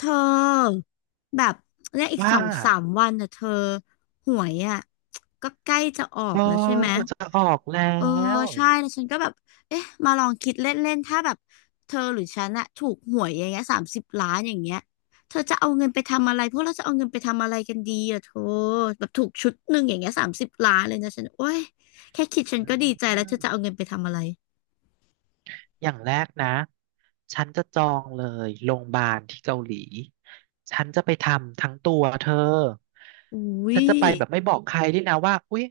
เธอแบบและอีกว่าสองสามวันน่ะเธอหวยอ่ะก็ใกล้จะออเอกอแล้วใช่ไหมจะออกแล้เออวใช่แล้วฉันก็แบบเอ๊ะมาลองคิดเล่นๆถ้าแบบเธอหรือฉันอะถูกหวยอย่างเงี้ยสามสิบล้านอย่างเงี้ยเธอจะเอาเงินไปทำอะไรพวกเราจะเอาเงินไปทำอะไรกันดีอะเธอแบบถูกชุดหนึ่งอย่างเงี้ยสามสิบล้านเลยนะฉันโอ้ยแค่คิดฉันอืก็ดีใจแล้วเธอมจะเอาเงินไปทำอะไรอย่างแรกนะฉันจะจองเลยโรงพยาบาลที่เกาหลีฉันจะไปทำทั้งตัวเธออุ้ฉันยจะไปแบบไม่บอกใครด้วยนะว่าอุ๊ย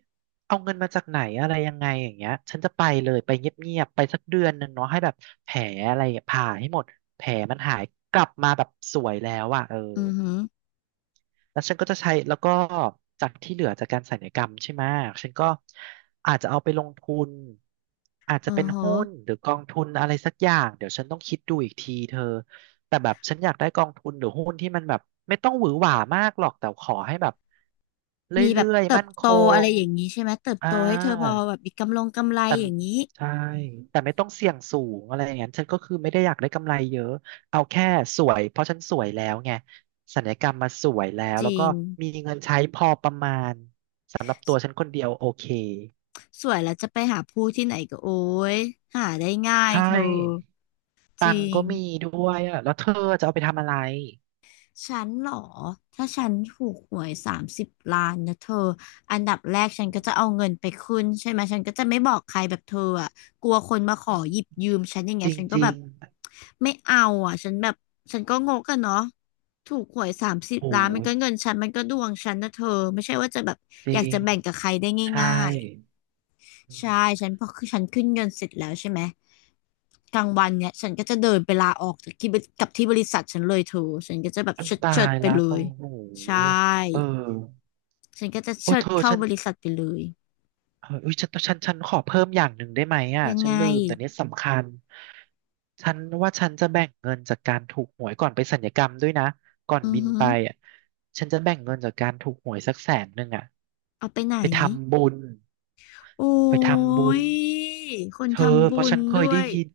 เอาเงินมาจากไหนอะไรยังไงอย่างเงี้ยฉันจะไปเลยไปเงียบๆไปสักเดือนหนึ่งเนาะให้แบบแผลอะไรผ่าให้หมดแผลมันหายกลับมาแบบสวยแล้วอ่ะเออ อือหือแล้วฉันก็จะใช้แล้วก็จากที่เหลือจากการสัญญกรรมใช่ไหมฉันก็อาจจะเอาไปลงทุนอาจอ๋จะอเป็นหุ้นฮะ หรือกองทุนอะไรสักอย่างเดี๋ยวฉันต้องคิดดูอีกทีเธอแต่แบบฉันอยากได้กองทุนหรือหุ้นที่มันแบบไม่ต้องหวือหวามากหรอกแต่ขอให้แบบเรมีแบื่บอยเติๆบมั่นคโตอะไรงอย่างนี้ใช่ไหมเติบอ่า โตให้เธอพอแบบมีกำลงกำไรแต่อย่างนี้ใช่แต่ไม่ต้องเสี่ยงสูงอะไรอย่างนั้นฉันก็คือไม่ได้อยากได้กำไรเยอะเอาแค่สวยเพราะฉันสวยแล้วไงศัลยกรรมมาสวยแล้วจแล้วริก็งมีเงินใช้พอประมาณสำหรับตัวฉันคนเดียวโอเคสวยแล้วจะไปหาผู้ที่ไหนก็โอ้ยหาได้ง่ายใช่เธอจตังริค์ง ก็มีด้วยอ่ะแล้วเธอจะเอาไปทำอะไรฉันเหรอถ้าฉันถูกหวยสามสิบล้านนะเธออันดับแรกฉันก็จะเอาเงินไปขึ้นใช่ไหมฉันก็จะไม่บอกใครแบบเธออะกลัวคนมาขออืมหยิบยืมฉันอย่างจเงี้ยฉันก็ริแบงบไม่เอาอ่ะฉันแบบฉันก็งกอะเนาะถูกหวยสามสิๆบโอ้ล้านมันยก็เงินฉันมันก็ดวงฉันนะเธอไม่ใช่ว่าจะแบบจอริยากจะงแบ่งกับใครได้ใช่ง่าย อืใช่มฉันพอคือฉันขึ้นเงินเสร็จแล้วใช่ไหมกลางวันเนี่ยฉันก็จะเดินไปลาออกจากที่บริกับที่บริษัทฉันเลยเธอฉันก็จะแบบเชิดตาเชิดยไปละเลโอ้ยโหใชเออ่ฉันก็จะโอ้เชิดเธอเข้าฉัน บริษัทไปเลยเอออุ๊ยฉันขอเพิ่มอย่างหนึ่งได้ไหมอ่ะยังฉัไงนลืมแต่เนี้ยสำคัญฉันว่าฉันจะแบ่งเงินจากการถูกหวยก่อนไปสัญญกรรมด้วยนะก่อนอือบินหือไปอ่ะฉันจะแบ่งเงินจากการถูกหวยสักแสนหนึ่งอ่ะเอาไปไหนไปทำบุญโอไป้ทำบุญยคนเธอทำบุเพราะญฉันเคด้ยวได้ยยิน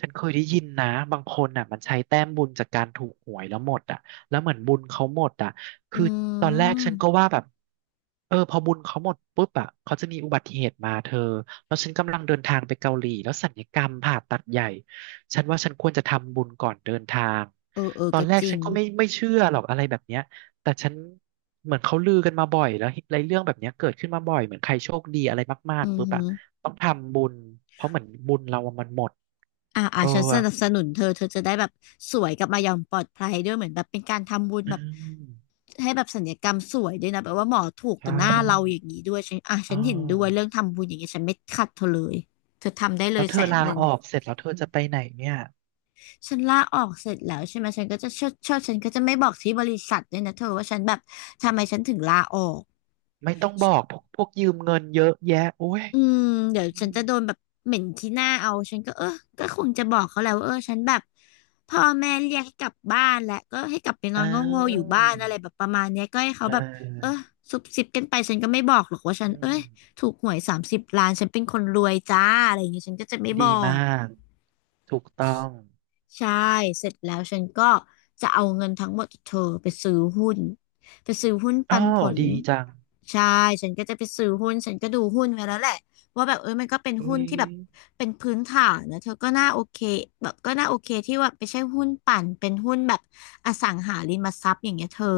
ฉันเคยได้ยินนะบางคนอ่ะมันใช้แต้มบุญจากการถูกหวยแล้วหมดอ่ะแล้วเหมือนบุญเขาหมดอ่ะ อืคือตอนแรกฉันก็มว่าแบบ เออพอบุญเขาหมดปุ๊บอ่ะเขาจะมีอุบัติเหตุมาเธอแล้วฉันกำลังเดินทางไปเกาหลีแล้วสัลยกรรมผ่าตัดใหญ่ฉันว่าฉันควรจะทำบุญก่อนเดินทางเออเออตอนก็แรจกริฉังนก็ไม่เชื่อหรอกอะไรแบบเนี้ยแต่ฉันเหมือนเขาลือกันมาบ่อยแล้วอะไรเรื่องแบบเนี้ยเกิดขึ้นมาบ่อยเหมือนใครโชคดีอะไรมาอืกๆอปุ๊บหือ่ะอต้องทำบุญเพราะเหมือนบุญเราอะมันหมดอ่าอ่าเอฉันสนับอสนุนเธอเธอจะได้แบบสวยกลับมาอย่างปลอดภัยด้วยเหมือนแบบเป็นการทำบุญอืแบบ มให้แบบศัลยกรรมสวยด้วยนะแบบว่าหมอถูกกัใช่บหน้าเราอย่างนี้ด้วยฉันอ่ะอ๋ฉัอนเห็นด้วยเรื่องทำบุญอย่างเงี้ยฉันไม่ขัดเธอเลยเธอทำได้เลแล้ยวเธแสอนลาหนึ่งออกเสร็จแล้วเธอจะไปไหนเนี่ย ฉันลาออกเสร็จแล้วใช่ไหมฉันก็จะเชิดเชิดฉันก็จะไม่บอกที่บริษัทด้วยนะเธอว่าฉันแบบทำไมฉันถึงลาออก ไม่ต้องบอกพวกยืมเงินเยอะแยะโอ้ยอืมเดี๋ยวอืฉันมจะโดนแบบเหม็นที่หน้าเอาฉันก็เออก็คงจะบอกเขาแหล้วาเออฉันแบบพ่อแม่เรียกให้กลับบ้านแหละก็ให้กลับไปนออ้านโง่ๆอวยู่บ้านอะไรแบบประมาณเนี้ยก็ให้เขาเอแบบเอออซุบซิบกันไปฉันก็ไม่บอกหรอกว่าฉันอืเอ้มยถูกหวยสามสิบล้านฉันเป็นคนรวยจ้าอะไรอย่างเงี้ยฉันก็จะไม่ดีบอมาก กถูกต้องใช่เสร็จแล้วฉันก็จะเอาเงินทั้งหมดจากเธอไปซื้อหุ้นไปซื้อหุ้นอ้อปันผลดีจังใช่ฉันก็จะไปซื้อหุ้นฉันก็ดูหุ้นไว้แล้วแหละว่าแบบเออมันก็เป็นอุ้หุ้นยที่แบบเป็นพื้นฐานนะเธอก็น่าโอเคแบบก็น่าโอเคที่ว่าไม่ใช่หุ้นปั่นเป็นหุ้นแบบอสังหาริมทรัพย์อย่างเงี้ยเธอ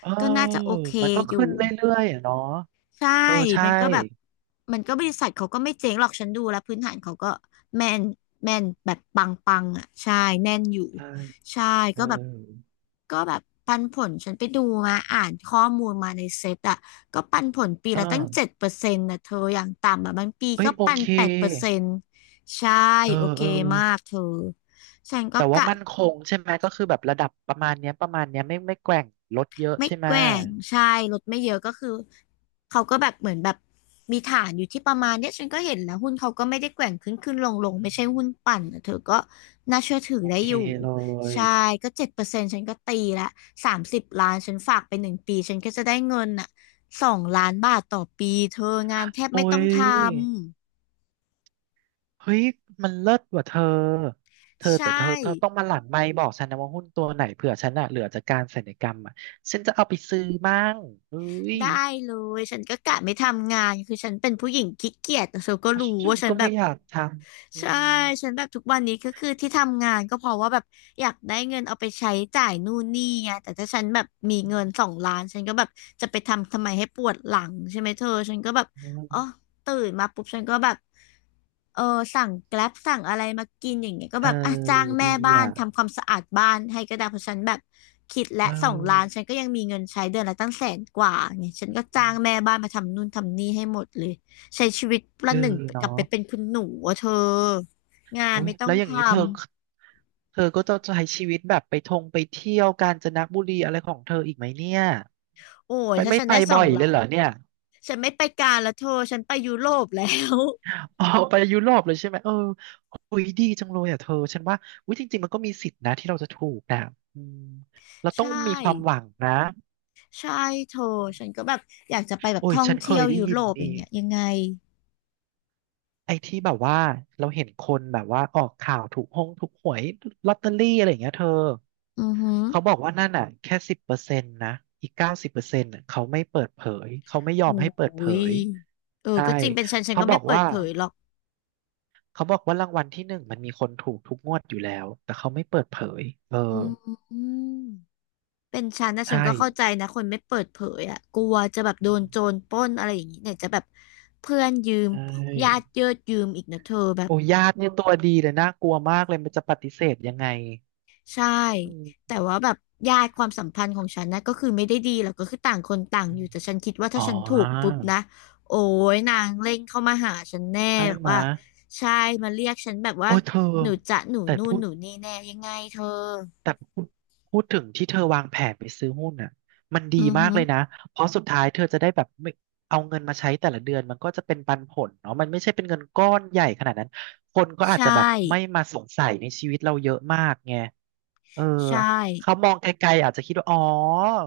เออก็น่าจะโอเคมันก็อยู่ ขึ้นเรื่อยๆอ่ะเนาะใช่ เออใช่มันก็แบบ มันก็บริษัทเขาก็ไม่เจ๊งหรอกฉันดูแล้วพื้นฐานเขาก็แม่นแม่นแบบปังปังอ่ะใช่แน่นอยู่ ใช่ใช่ เออก็แบบก็แบบปันผลฉันไปดูมาอ่านข้อมูลมาในเซ็ตอ่ะก็ปันผลปีอ่าละตั้งเจ็ดเปอร์เซ็นต์นะเธออย่างต่ำอ่ะบางปีเอ้ก็ยโอปันเค8%ใช่ เออโอเคเออมากเธอฉันก็แต่ว่ากะ มั่นคงใช่ไหมก็คือแบบระดับประมาณเนี้ยประมาณเนี้ยไม่แกว่งลดเยอะไม่ใช่ไหมแกว่งใช่ลดไม่เยอะก็คือเขาก็แบบเหมือนแบบมีฐานอยู่ที่ประมาณเนี้ยฉันก็เห็นแล้วหุ้นเขาก็ไม่ได้แกว่งขึ้นขึ้นลงลงอืไม่ใช่มหุ้นปั่นอะเธอก็น่าเชื่อถือโอได้เคอยู่เลย ใช่ก็เจ็ดเปอร์เซ็นต์ฉันก็ตีละสามสิบล้านฉันฝากไป1 ปีฉันก็จะได้เงินอ่ะ2 ล้านบาทต่อปีเธองานแทบโอ้ไม่ต้องยทำเฮ้ย มันเลิศกว่าเธอเธอใช่แต่เธอเธอต้องมาหลั่นไมค์บอกฉันนะว่าหุ้นตัวไหนเผื่อฉันอะเหลือจากการศัลยกรรมอะฉันจะเอาไปซื้อมั่งเอ้ยได้เลยฉันก็กะไม่ทำงานคือฉันเป็นผู้หญิงขี้เกียจแต่เธอก็เพราะรู้ฉันว่าฉันก็แบไม่บ อยากทำอืใช่ฉัมนแบบทุกวันนี้ก็คือที่ทำงานก็เพราะว่าแบบอยากได้เงินเอาไปใช้จ่ายนู่นนี่ไงแต่ถ้าฉันแบบมีอืเงินสองล้านฉันก็แบบจะไปทำทำไมให้ปวดหลังใช่ไหมเธอฉันก็แบบมอ๋อตื่นมาปุ๊บฉันก็แบบเออสั่งแกร็บสั่งอะไรมากินอย่างเงี้ยก็เอแบอบอ่ะจ้างแม่ดีบ้านทำอ่ะความสะอาดบ้านให้ก็ได้เพราะฉันแบบคิดเและสองล้านออฉันก็ยังมีเงินใช้เดือนละตั้งแสนกว่าไงฉันก็จ้างแม่บ้านมาทำนู่นทำนี่ให้หมดเลย ใช้ชีวิตปเอระอหนึ่งกเนาะลับไปเป็นคุณหนูอะเธองานโอ้ยไม่ต้อแล้งวอย่างนี้ทำเธอ เธอก็จะใช้ชีวิตแบบไปทงไปเที่ยวกาญจนบุรีอะไรของเธออีกไหมเนี่ย โอ้ยไปถ้าไม่ฉันไปได้สอบ่งอยเลล้ายนเหรอเนี่ย ฉันไม่ไปกาลแล้วเธอฉันไปยุโรปแล้ว อ๋อไปยุโรปเลยใช่ไหมเออคุยดีจังเลยอ่ะเธอฉันว่าวิจริงๆมันก็มีสิทธินะที่เราจะถูกนะอืม เราใชต้องมีความห่วังนะใช่เธอฉันก็แบบอยากจะไปแบบโอ้ยท่องฉันเคเที่ยยวได้ยุยิโรนปอย่านี่งเงี้ยยังไงไอ้ที่แบบว่าเราเห็นคนแบบว่าออกข่าวถูกห้องถูกหวยลอตเตอรี่อะไรอย่างเงี้ยเธออือหือเขาบอกว่านั่นอ่ะแค่สิบเปอร์เซ็นต์นะอีก90%เขาไม่เปิดเผยเขาไม่ยอมให้เปิโอ้ดเผยยเออใช่ก็จริงเป็นฉันเขาก็บไม่อกเปิดว่าเผยหรอกเขาบอกว่ารางวัลที่หนึ่งมันมีคนถูกทุกงวดอยู่แล้วแต่เขาไม่เปิดเผยเออ อืม เป็นฉันนะฉัใช่นก็เข้าใจนะคนไม่เปิดเผยอ่ะกลัวจะแบบโดนโจรปล้นอะไรอย่างนี้เนี่ยจะแบบเพื่อนยืมใชญา่ติเยืดยืมอีกนะเธอแบบโอ้ญาติเนี่ยตัวดีเลยน่ากลัวมากเลยมันจะปฏิเสธยังไงใช่อืมแต่ว่าแบบญาติความสัมพันธ์ของฉันนะก็คือไม่ได้ดีหรอกก็คือต่างคนต่างอยู่แต่ฉันคิดว่าอ๋อถ้าฉันถูกปุ๊บนะโอ้ยนางเร่งเข้ามาหาฉันแน่ใช่แบบไหมะว่าใช่มาเรียกฉันแบบว่าโอ้ยเธอหนูจะหนูแต่นู่พูนหด นูนี่แน่ยังไงเธอแต่พูดพูดถึงที่เธอวางแผนไปซื้อหุ้นน่ะมันดีอือมาฮึกเลยนะ เพราะสุดท้ายเธอจะได้แบบไม่เอาเงินมาใช้แต่ละเดือนมันก็จะเป็นปันผลเนาะมันไม่ใช่เป็นเงินก้อนใหญ่ขนาดนั้น คนก็อาจจะแบบใช่ไม่มาสงสัยในชีวิตเราเยอะมากไงเออใช่เขามองไกลๆอาจจะคิดว่าอ๋อ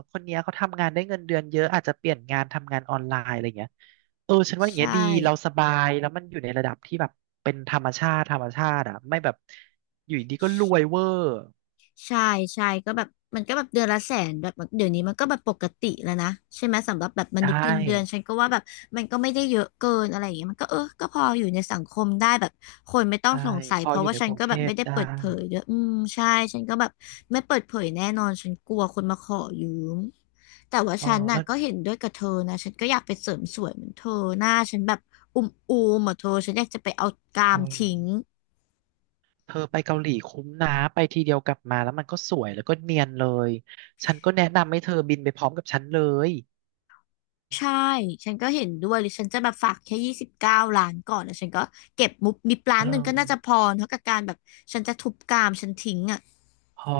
คนเนี้ยเขาทำงานได้เงินเดือนเยอะอาจจะเปลี่ยนงานทำงานออนไลน์อะไรเงี้ยเออ ฉันว่าอย่างเงี้ใช่ ยดีเราสบายแล้วมันอยู่ในระดับที่แบบเป็นธรรมชาติธรรมชาติอ่ะไม่แบบอยู่ดีก็รวยเวอร์ ใช่ใช่ก็แบบมันก็แบบเดือนละแสนแบบเดี๋ยวนี้มันก็แบบปกติแล้วนะใช่ไหมสำหรับแบบมใช่นุษย์เงินเดือนฉันก็ว่าแบบมันก็ไม่ได้เยอะเกินอะไรอย่างเงี้ยมันก็เออก็พออยู่ในสังคมได้แบบคนไม่ต้องใช่สงสัยพอเพอราะยู่ว่าในฉักนรุงก็เทแบบพไม่ได้ได้เปิดเผยด้วยอืมใช่ฉันก็แบบไม่เปิดเผยแน่นอนฉันกลัวคนมาขอยืมแต่ว่าอ๋อฉันน่ะแล้วก็เห็นด้วยกับเธอนะฉันก็อยากไปเสริมสวยเหมือนเธอหน้าฉันแบบอุ้มอูมเหมือนเธอฉันอยากจะไปเอากราโอ้มยทิ้ง เธอไปเกาหลีคุ้มนะไปทีเดียวกลับมาแล้วมันก็สวยแล้วก็เนียนเลยฉันก็แนะนำให้เธอบินไปพร้อมกับฉันเลยใช่ ฉันก็เห็นด้วยหรือฉันจะแบบฝากแค่29 ล้านก่อนแล้วฉันก็เก็บมุบมิบล้าเอนหนึ่งก็น่าจะพอ อเท่ากับการแบบฉันจะทุบกามฉันทิ้งอ่ะ พอ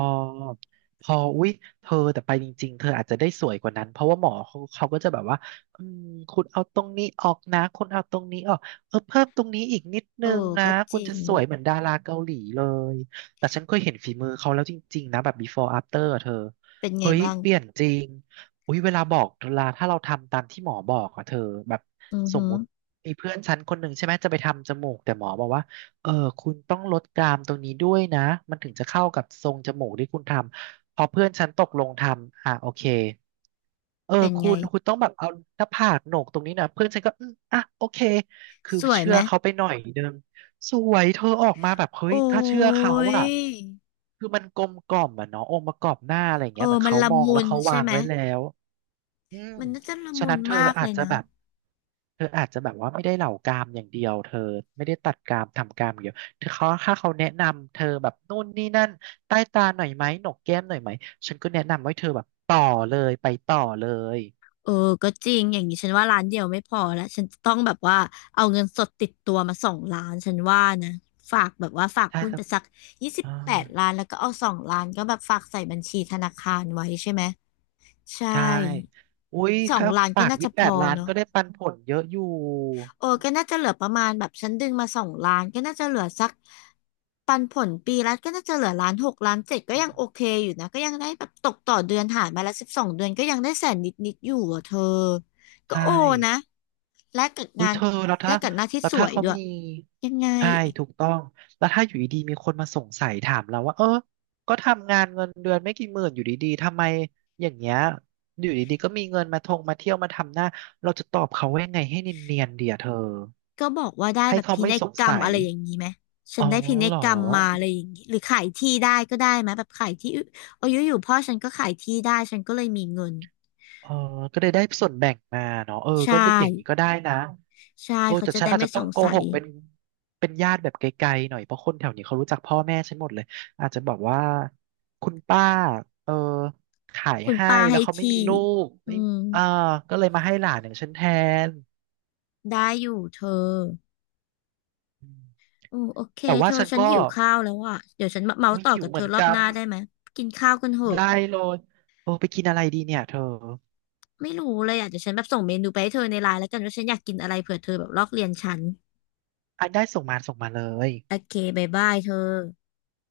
พออุ๊ยเธอแต่ไปจริงๆเธออาจจะได้สวยกว่านั้นเพราะว่าหมอเขาก็จะแบบว่าอืมคุณเอาตรงนี้ออกนะคุณเอาตรงนี้ออกเออเพิ่มตรงนี้อีกนิดเอนึอ งนะก็จคุณริจะง สวยเหมือนดาราเกาหลีเลยแต่ฉันเคยเห็นฝีมือเขาแล้วจริงๆนะแบบ before after อะเธอเป็นไงเฮ้ยบ้าง เปลี่ยนจริงอุ๊ยเวลาบอกเวลาถ้าเราทำตามที่หมอบอกอะเธอแบบอือสมหือมุติมีเพื่อนฉันคนหนึ่งใช่ไหมจะไปทำจมูกแต่หมอบอกว่า เออคุณต้องลดกรามตรงนี้ด้วยนะมันถึงจะเข้ากับทรงจมูกที่คุณทำพอเพื่อนฉันตกลงทำอ่ะโอเคเออเป็นคุไง ณคุณต้องแบบเอาหน้าผากโหนกตรงนี้นะเพื่อนฉันก็อืมอ่ะโอเคคือสวยเชื่ไหอม เขาไปหน่อยนึงสวยเธอออกมาแบบเฮ้ยโอ้ถ้าเชื่อเขายอะคือมันกลมกล่อมอะเนาะองค์ประกอบหน้าอะไรอย่างเอเงี้ยเหอ มือนมันเขาละมองมุแล้วนเขาใช่วางไหม ไว้แล้ว อืมมันน่าจะละฉะมุนั้นนเธอมากอาเลจยจะนะ แบบเธออาจจะแบบว่าไม่ได้เหล่ากามอย่างเดียวเธอไม่ได้ตัดกามทำกามอย่างเดียวเธอเขาถ้าเขาแนะนำเธอแบบนู่นนี่นั่นใต้ตาหน่อยไหมหนกแก้มหน่อยไหมฉันก็แนะนำว่าเธอแบบต่อเลยไปต่อเลยเออก็จริงอย่างนี้ฉันว่าร้านเดียวไม่พอแล้วฉันจะต้องแบบว่าเอาเงินสดติดตัวมาสองล้านฉันว่านะฝากแบบว่าฝากใช่หุ้นจะไปสักยี่สิบอ่าแปดล้านแล้วก็เอาสองล้านก็แบบฝากใส่บัญชีธนาคารไว้ใช่ไหมใชใช่่อุ้ยสองค่าล้านก็ฝากน่ายี่จะสิบพแปดอล้านเนาะ ก็ได้ปันผลเยอะอยู่เออก็น่าจะเหลือประมาณแบบฉันดึงมาสองล้านก็น่าจะเหลือสักปันผลปีละก็น่าจะเหลือล้านหกล้านเจ็ดก็ยังโอเคอยู่นะก็ยังได้แบบตกต่อเดือนหารมาละ12 เดือนก็ยังได้แสนนิดอยู่อ่ะเธอก็ใช่ โอนะและกับอุ้งายนเธอแล้วและถ้ากับหน้าที่แล้วสถ้าวยเขาด้วยมียังไงใช่ถูกต้องแล้วถ้าอยู่ดีๆมีคนมาสงสัยถามเราว่าเออก็ทำงานเงินเดือนไม่กี่หมื่นอยู่ดีๆทำไมอย่างเงี้ยอยู่ดีๆก็มีเงินมาทงมาเที่ยวมาทำหน้าเราจะตอบเขาว่ายังไงให้เนียนๆเดียเธอก็บอกว่าได้ให้แบบเขาพิไม่นัยสงกรรมสัยอะไรอย่างนี้ไหมฉัอ๋นอได้พินัยเหรอ กรรมมาอะไรอย่างนี้หรือขายที่ได้ก็ได้ไหมแบบขายที่ออายุอยู่ๆพ่อฉันก็ขายที่ได้ฉันก็เลยมีเงินเออก็ได้ได้ส่วนแบ่งมาเนาะเออใช่ ก็ได้อย่างนี้ก็ได้นะใช่โอ้เขาแต่จะฉันได้อาจไม่จะสต้องงโกสัหยกเป็นญาติแบบไกลๆหน่อย เพราะคนแถวนี้เขารู้จักพ่อแม่ฉันหมดเลย อาจจะบอกว่าคุณป้าเออขายคุณให้ ป้าแล้ให้วเขาไม่มีที่ลูกอืไม่มเอ่าก็เลยมาให้หลานอย่างฉันแทนได้อยู่เธออืมโอ้โอเคแต่เธว่าอฉันฉันก็หิวข้าวแล้วอ่ะเดี๋ยวฉันมาเมาส์โอ้ยต่อหิวกับเหเธมืออนรอบกัหน น้าได้ไหมกินข้าวกันเถอะได้เลยโอ้ไปกินอะไรดีเนี่ยเธอไม่รู้เลยอ่ะเดี๋ยวฉันแบบส่งเมนูไปให้เธอในไลน์แล้วกันว่าฉันอยากกินอะไรเผื่อเธอแบบลอกเรียนฉันอ่ะได้ส่งมาส่งมาเลยโอเคบายบายเธอ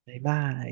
บ๊ายบาย